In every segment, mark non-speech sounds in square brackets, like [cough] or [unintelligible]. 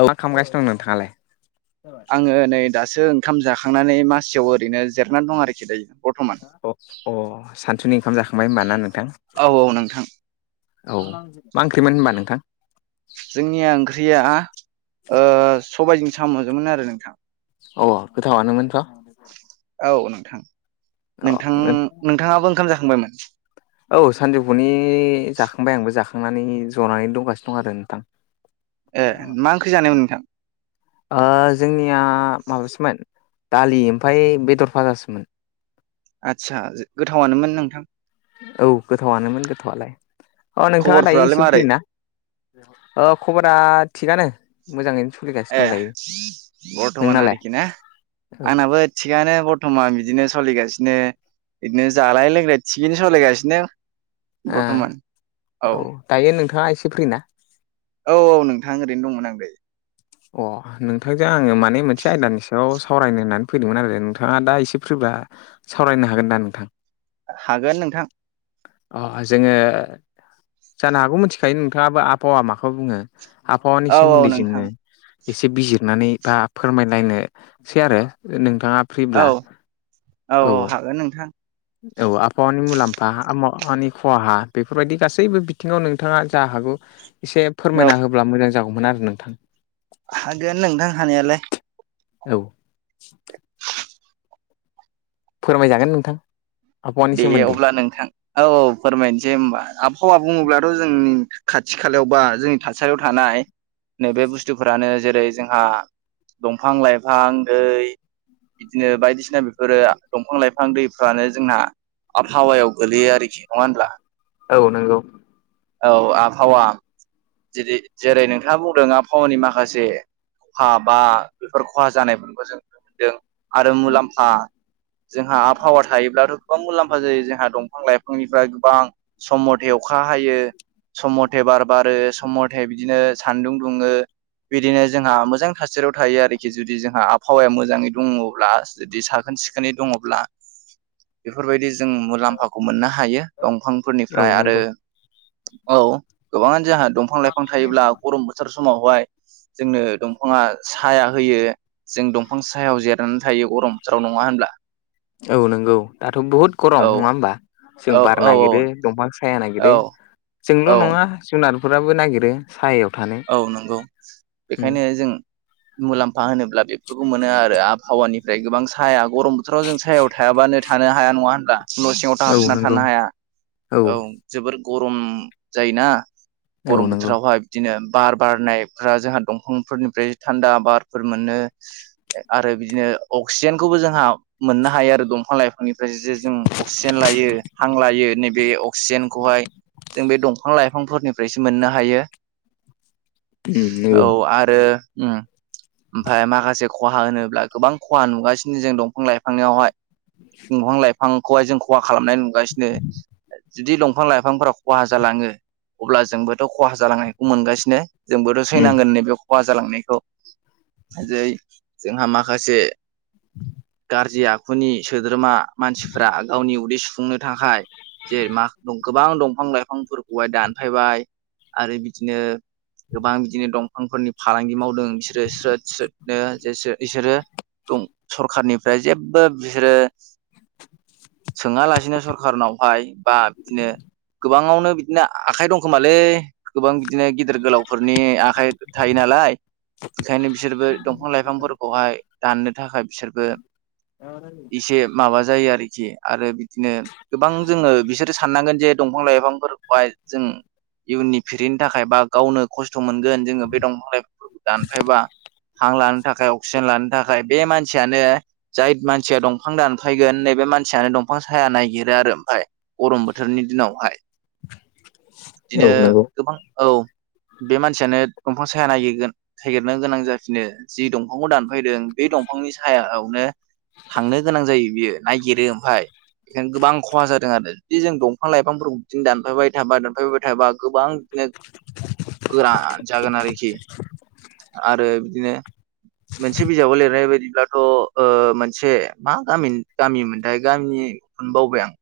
औ मा खामगासिनो दं नोंथाङालाय? आङो नै दासो ओंखाम जाखांनानै मासियाव ओरैनो जिरायनानै दं आरोखि दायो बर्थ'मान अ-अ सानथुनि ओंखाम जाखांबाय होमबा ना नोंथां। औ औ नोंथां। औ मा ओंख्रिमोन होनबा नोंथां। जोंनिया ओंख्रिया सबायजों साम'जोमोन आरो नोंथां। अ गोथावानोमोनथ'। औ नोंथां नोंथां नोंथाङाबो ओंखाम जाखांबायमोन। औ सानजौफुनि जाखांबाय आंबो जाखांनानै जनानै दंगासिनो दं आरो नोंथां। ए मा ओंख्रि जानायमोन नोंथां। जोंनिया माबासोमोन दालि ओमफ्राय बेदर भाजासोमोन। आदसाा गोथावानोमोन नोंथां। औ गोथावानोमोन गोथावालाय अ नोंथाङा दायो खबरफ्रालाय एसे मारै फ्रिना? अ खबरा थिगानो। मोजाङै सलिगा ए बर्थमान आरोखि ना औ आंनाबो थिगानो बर्थमान बिदिनो सोलिगासिनो इदिनो जालाय लोंलाय थिगैनो सलायगासिनो। आ औ दायो नोंथाङा एसे फ्रिना? औ-औ नोंथाङा ओरैनो दंमोन आं दायो। अ नोंथांजों आङो माने मोनसे आयदानि सायाव सावरायनो होननानै फैदोंमोन आरो नोंथाङा दा एसे फ्रिबा? सावरायनो हागोन दा नोंथां। हागोन नोंथां। अ जोङो जानो हागौ मिथिखायो नोंथाङाबो आबहावा माखौ बुङो। आबहावानि औ औ सोमोन्दै नोंथां जोंङो एसे बिजिरनानै बा फोरमायलायनोसै आरो नोंथाङा। फ्रिब्ला औ औ औ हागोन नोंथां। औ आबहावानि मुलाम्फा आबहानि खहा बेफोरबायदि गासैबो बिथिङाव नोंथाङा जा हागौ एसे औ फोरमायना होब्ला मोजां जागौमोन आरो नोंथां। हागोन नोंथां हानायालाय। औ। फोरमायजागोन नोंथां। आबहावानि दे सोमोन्दै अब्ला नोंथां। औ औ फोरमायनोसै होमबा आबहावा बुङोब्लाथ' जोंनि खाथि खालायाव बा जोंनि थासारियाव थानाय ओ नैबे बुस्थुफोरानो जेरै जोंहा दंफां-लाइफां दै बिदिनो बायदिसिना बेफोरो दंफां लाइफां दैफ्रानो जोंहा आबहावायाव गोगलैयो आरोखि नङा होनब्ला? औ नंगौ। औ आबहावा जे जेरै नोंथाङा बुंदों आबहावानि माखासे खहा बा बेफोर खहा जानायफोरखौ जों नुनो मोनदों आरो मुलाम्फा जोंहा आबहावा थायोब्लाथ' गोबां मुलाम्फा जायो जोंहा दंफां-लाइफांनिफ्राय गोबां। सम मथे अखा हायो। सम मथे बार बारो सम मथे बिदिनो सान्दुं दुङो। बिदिनो जोंहा मोजां थासारियाव थायो आरोखि जुदि जोंहा आबहावाया मोजाङै दङब्ला जुदि साख्रि। साखोन सिखोनै दङब्ला [inaudible] बेफोरबायदि जों मुलाम्फाखौ मोननो हायो औ दंफांफोरनिफ्राय आरो। नंगौ औ गोबाङानो जोंहा दंफां लाइफां थायोब्ला गरम बोथोर समावहाय जोंनो दंफां दंफाङा साया होयो जों दंफां सायाव जिरनानै थायो गरम जाव नङा होनब्ला? औ नंगौ दाथ' बहुद गरम औ नङा होमबा? जों औ बार औ औ नागिरो दंफां साया औ नागिरो जोंल' औ नङा जुनारफोराबो नागिरो। सायायाव थानो। औ नंगौ उम बेखायनो जों मुलाम्फा होनोब्ला बेफोरखौ मोनो आरो आबहावानिफ्राय गोबां साया गरम बोथोराव जों सायाव थायाबानो थानो हाया नङा होनब्ला न' सिङाव था औ हाबफिनना नंगौ थानो हाया औ। जोबोर गरम जायोना औ गरम नंगौ बोथोरावहाय बिदिनो बार बारनायफोरा जोंहा दंफांफोरनिफ्राय थान्दा बारफोर मोनो आरो बिदिनो अक्सिजेनखौबो जोंहा मोननो हायो आरो दंफां लाइफांनिफ्राय जे जों अक्सिजेन लायो हां लायो नैबे अक्सिजेनखौहायो जों बे दंफां लाइफांफोरनिफ्रायसो मोननो हायो। उम नंगौ औ आरो। ओमफ्राय माखासे खहा होनोब्ला गोबां खहा नुगासिनो जों दंफां लाइफांनियावहायो दंफां लाइफांखौहाय जों खहा खालामनाय नुगासिनो। जुदि दंफां लाइफांफोरा खहा जालाङो अब्ला जोंबोथ' खहा जालांनायखौ मोनगासिनो जोंबोथ' उम थैनांगोन नैबे खहा जालांनायखौ जै जोंहा माखासे। गाज्रि आखुनि सोद्रोमा मानसिफ्रा गावनि उदै सुफुंनो थाखाय जे [unintelligible] गोबां दंफां लाइफांफोरखौहाय दानफायबाय आरो बिदिनो गोबां बिदिनो दंफांफोरनि फालांगि मावदों बिसोरो स्रोद स्रोदनो बिसोरो दं सरखारनिफ्राय जेबो बिसोरो सोङालासिनो सरखारारनावहाय बा बिदिनो गोबाङावनो बिदिनो आखाइ दंखोमालै गोबां बिदिनो गिदिर गोलावफोरनि आखाइ थायो नालाय। बेखायनो बिसोरबो दंफां लाइफांफोरखौहाय दाननो थाखाय बिसोरबो एसे [inaudible] माबा जायो आरोखि आरो बिदिनो गोबां जोङो बिसोरो साननांगोन जे दंफां लाइफांफोरखौहाय जों इयुननि फिरिनि थाखाय बा गावनो खस्थ' मोनगोन जोङो बे दंफां लाइफोरखौ दानफायबा हां लानो थाखाय अक्सिजेन लानो था थाखाय बे मानसियानो जाय मानसिया दंफां दानफायगोन नैबे मानसियानो दंफां साया नायगिरो आरो ओमफ्राय गरम बोथोरनि दिनावहाय औ बिदिनो नंगौ गोबां औ। बे मानसियानो दंफां साया नागिरगोन। थेगेरनो गोनां जाफिनो जि दंफांखौ दानफैदों बे दंफांनि सायावनो। थांनो गोनां जायो बियो नायगिरो ओमफाय बेखायनो गोबां खहा जादों आरो बे जों दंफां लाइफांफोरखौ बिदिनो दानफायबाय थाबा दानफायबाय थाबा गोबां बिदिनो गोरा जागोन आरोखि आरो बिदिनो मोनसे बिजाबाव लिरनाय बायदिब्लाथ' ओ मोनसे मा गामि गामि मोनथाय गामिनि होनबावबाय आं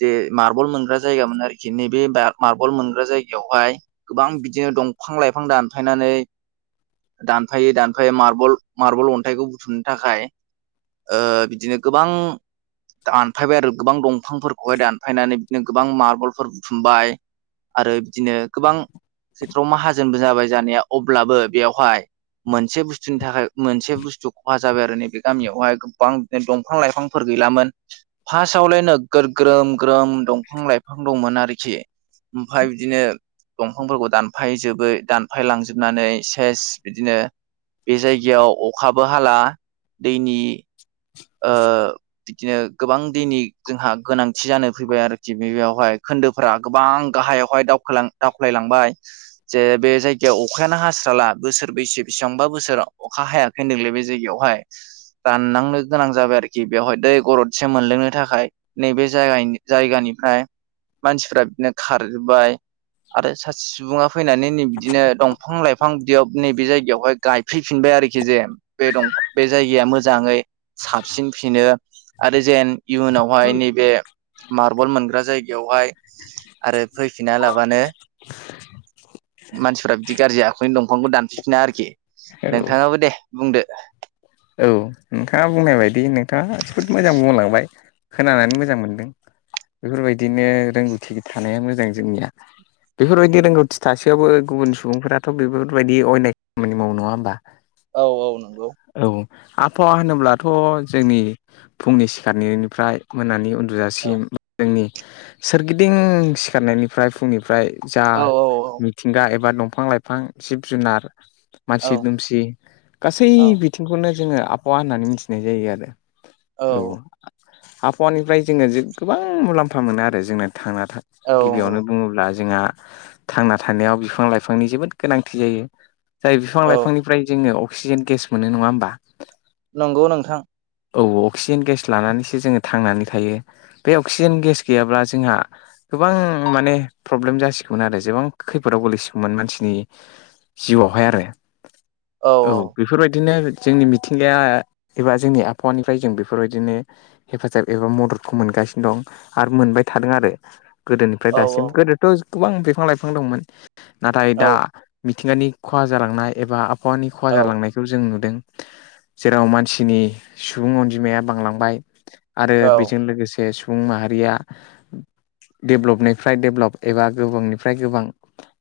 जे मार्बल मोनग्रा जायगामोन आरोखि नैबे बा मार्बल मोनग्रा जायगायावहाय। गोबां बिदिनो दंफां लाइफां दानफायनानै दानफायै दानफायै मार्बल मार्बल अन्थाइखौ बुथुमनो थाखाय ओ बिदिनो गोबां दानफायबाय आरो गोबां दंफांफोरखौहाय दानफायनानै बिदिनो गोबां मार्बलफोर बुथुमबाय। आरो बिदिनो गोबां खेथ्र'आव माहाजोनबो जाबाय जानाया अब्लाबो बेवहाय मोनसे बुस्थुनि थाखाय मोनसे बुस्थु खहा जाबाय आरो नैबे गामियावहाय गोबां जे दंफां लाइफांफोर गैलामोन। फार्स्टावलाय नोगोर ग्रोम ग्रोम दंफां लाइफां दंमोन आरोखि ओमफाय बिदिनो दंफांफोरखौ दानफाय जोबै दानफायलांजोबनानै सेस बिदिनो बे जायगायाव अखाबो हाला दैनि [inaudible] ओ बिदिनो गोबां दैनि जोंहा गोनांथि जानो फैबाय आरोखि बे बेयावहाय खोन्दो फोर गोबां गाहायाव दावखो लां दावख्लायलांबाय। जे बे जायगायाव अखायानो हास्राला बोसोर ब्रैसो बेसेबांबा बोसो राव अखा हायाखै होनदोंलै बे जायगायावहाय रानलांनो गोनां जाबाय आरोखि बेवहाय दै गरदसे मोनलोंनो थाखाय नैबे जाय जायगानिफ्राय मानसिफ्रा बिदिनो खारजोबबाय आरो सासे सुबुङा फैनानै नै बिदिनो दंफां लाइ फां बिदियाव नैबे जायगायावहाय गायफैफिनबाय आरोखि जे बे दं बे जायगाया मोजाङै साबसिन फिनो आरो जेन इयुनावहाय नैबे मार्बल मोनग्रा जायगायावहाय आरो फैफिना लाबानो मानसिफ्रा बिदि गाज्रि आखुनि दंफांखौ दानफिना आरोखि औ नोंथाङाबो दे बुंदो। औ नोंथाङा बुंनाय बायदि नोंथाङा जोबोद मोजां बुंलांबाय। खोनानानै मोजां मोनदों बेफोरबायदिनो रोंगौथि थानाया मोजां जोंनिया बेफोरबायदि रोंगौथि थासेयावबो गुबुन सुबुंफोराथ' बेफोरबायदि अयनाय खामानि मावो नङा ओमबा? औ औ नंगौ। औ आबहावा होनोब्लाथ' जोंनि फुंनि सिखारननायनिफ्राय मोनानि उ न्दु औ जासिम जोंनि सोरगिदिं सिखारनायनिफ्राय फुंनिफ्राय जा औ मिथिंगा एबा दंफां लाइफां जिब जुनार औ मानसि दुमसि गासै बिथिंखौनो जोङो आबहावा होननानै मिथिनाय जायो आरो। औ आबहावानिफ्राय जोङो गोबां मुलाम्फा मोनो आरो जोंना। थांना था औ गिबियावनो बुङोब्ला जोंहा थांना थानायाव बिफां लाइफांनि जोबोद गोनांथि जायो। जाय बिफां औ लाइफांनिफ्राय जोङो अक्सिजेन गेस मोनो नङा होमबा? नंगौ नोंथां। औ अक्सिजेन गेस लानानैसो जोङो थांनानै थायो। बे अक्सिजेन गेस गैयाब्ला जोंहा गोबां माने प्रब्लेम जासिगौमोन आरो जेबां खैफोदाव गोलैसिगौमोन मानसिनि जिउआवहाय आरो औ बेफोरबाय दिनो जोंनि मिथिंगाया एबा जोंनि आबहावानिफ्राय जों बेफोरबायदिनो हेफाजाब एबा मददखौ मोनगासिनो दं आरो मोनबाय थादों आरो। गोदोनिफ्राय औ दासिम गोदोथ' गोबां बिफां लाइफां दंमोन नाथाय औ दा मिथिंगानि खहा जालांनाय एबा आबहावानि खहा औ जालांनाय बेखौ जों नुदों जेराव मानसिनि सुबुं अनजिमाया बांलांबाय। आरो औ बेजों लोगोसे सुबुं माहारिया डेभ्लपनिफ्राय डेभ्लप एबा गोबांनिफ्राय गोबां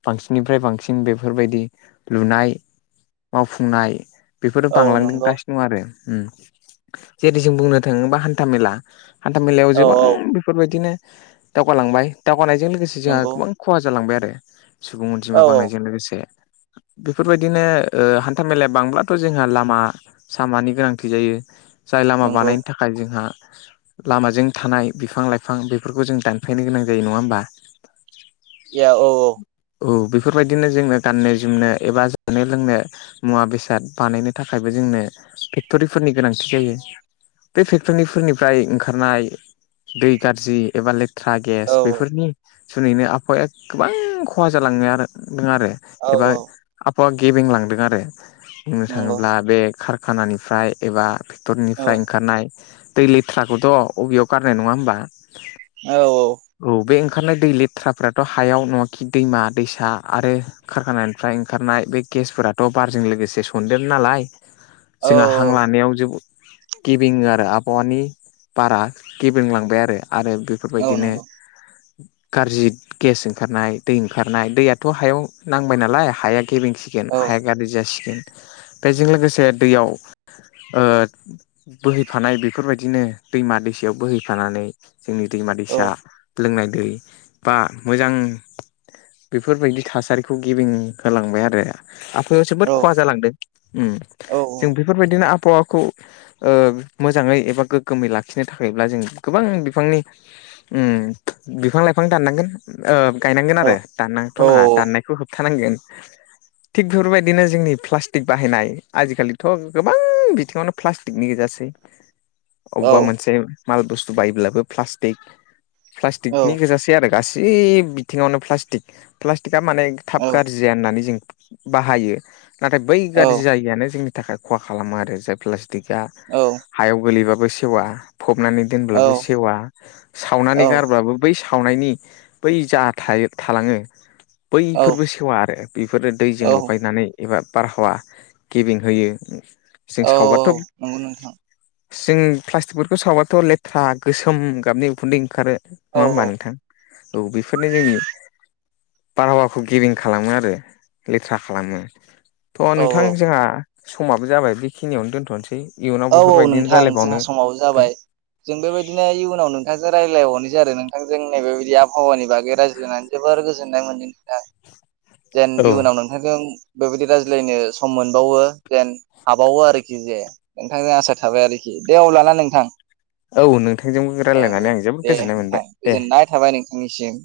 बांसिननिफ्राय बांसिन बेफोरबायदि लुनाय मावफुंनाय बेफोरो औ नंगौ बांलांदोगासिनो दङ आरो जेरै जों बुंनो थाङोबा हान्था मेला हान्था मेलायाव औ गोबां औ बेफोरबायदिनो दावगालांबाय दावगानायजों लोगोसे जोंहा नंगौ गोबां खहा जालांबाय आरो सुबुं अनजिमा औ औ बांनायजों लोगोसे। बेफोरबायदिनो ओ हान्था मेलाया बांब्ला थ' जोंहा लामा सामानि गोनांथि जायो जाय लामा नंगौ बानायनो थाखाय जोंहा लामाजों थानाय बिफां लाइफां बेफोरखौ जों दानफायनो गोनां जायो नङा होमबा? या औ [inaudible] औ बेफोरबायदिनो जोङो गाननो जोमनो एबा जानो लोंनो मुवा बेसाद बानायनो थाखायबो जोंनो फेक्ट'रिफोरनि गोनांथि जायो। बे फेक्ट'रिफोरनिफ्राय ओंखारनाय दै गारजि एबा ले थ्रा औ गेस बेफोरनि जुनैनो आबहावाया गोबां खहा जालांनोदों आरो। औ एबा औ आबहावा गेबेंलांदों आरो। बुंनो नंगौ थाङोब्ला बे कारखानानिफ्राय एबा औ फेक्टरिनिफ्राय ओंखारनाय दै लेथ्राखौथ' अबेयाव गारनो नङा होमबा? औ औ औ बे ओंखारनाय दै लेथ्राफोराथ' हायाव नङाखि दैमा दैसा आरो खारखानायनिफ्राय ओंखारनाय बे गेसफोराथ' बारजों लोगोसे [unintelligible] नालाय औ जोंहा हां लानायाव जोबोद गेबेङो आरो आबहावानि बारा गेबेंलांबाय आरो आरो बे औ बेफोरबायदिनो नंगौ गाज्रि गेस ओंखारनाय दै ओंखारनाय दैयाथ' हायाव नांबाय नालाय हाया गेबेंसिगोन औ हाया गारजि जासिगोन बेजों लोगोसे दैयाव ओ बोहैफानाय बेफोरबायदिनो दैमा दैसायाव बोहैफानानै जोंनि दैमा औ दैसा लोंनाय दै बा मोजां बेफोरबायदि थासारिखौ गेबें होलांबाय आरो। आबहायाव जोबोद औ खहा जालांदों औ जों बेफोरबायदिनो आबहावाखौ ओ मोजाङै एबा गोग्गोमै लाखिनो थाखायब्ला जों गोबां बिफांनि ओम बिफां लाइफां दाननांगोन ओ गायनांगोन औ आरो दाननोथ' औ नाङा दाननायखौ होबथानांगोन थिग बेफोरबायदिनो जोंनि प्लास्टिक बाहायनाय आजिखालिथ' गोबां बिथिङावनो प्लास्टिकनि गोजासै औ अबावबा मोनसे माल बुस्थु बायोब्लाबो प्लासटिक प्लास्टिकनि गोजासे सै आरो गासै बिथिङावनो प्लास्टिक प्लास्टिकआ माने थाब औ गाज्रि जाया होननानै जों बाहायो नाथाय बै गाज्रि जायैयानो जोंनि थाखाय खहा खालामो आरो जाय प्लास्टिका औ। हायाव गोलैबाबो सेवा फबनानै दोनब्लाबो सेवा सावनानै गारब्लाबो बै सावनायनि बै जा थालाङो। बैफोरबो सेवा आरो बेफोरनो दैजों औ लगायनानै एबा बारहावा गेबें होयो जों सावबाथ' नंगौ नोंथां जों प्लास्टिकफोरखौ सावबाथ' लेथ्रा गोसोम गाबनि उखुनदै ओंखारो। औ नङा औ होमबा नोंथां औ बेफोरनो जोंनि बारहावाखौ गेबिं खालामो आरो लेथ्रा खालामो‌। थ' औ नोंथां जोंहा समाबो जाबाय बेखिनियावनो दोनथ'नोसै। इयुनाव औ औ बेफोरबायदिनो नोंथां रायलायबावनो जोंहा समाव जाबाय। जों बेबायदिनो इयनाव नोंथांजों रायज्लायहरनो आरो नोंथांजों नै बेबायदि आबहावानि बागै रायज्लायनानै। जोबोर गोजोननाय मोनदों नोंथां जेन औ इयुनाव नों नोंथांजों बेबायदि रायज्लायनो सम मोनबावो जेन हाबावो आरोखि जे नोंथांजों आसा थाबाय आरोखि दे अलाना नोंथां। औ नोंथांजोंबो औ औ रायज्लायनानै आं जोबोद दे गोजोननाय नोंथां मोनबाय दे। गोजोननाय थाबाय नोंथांनिसिम।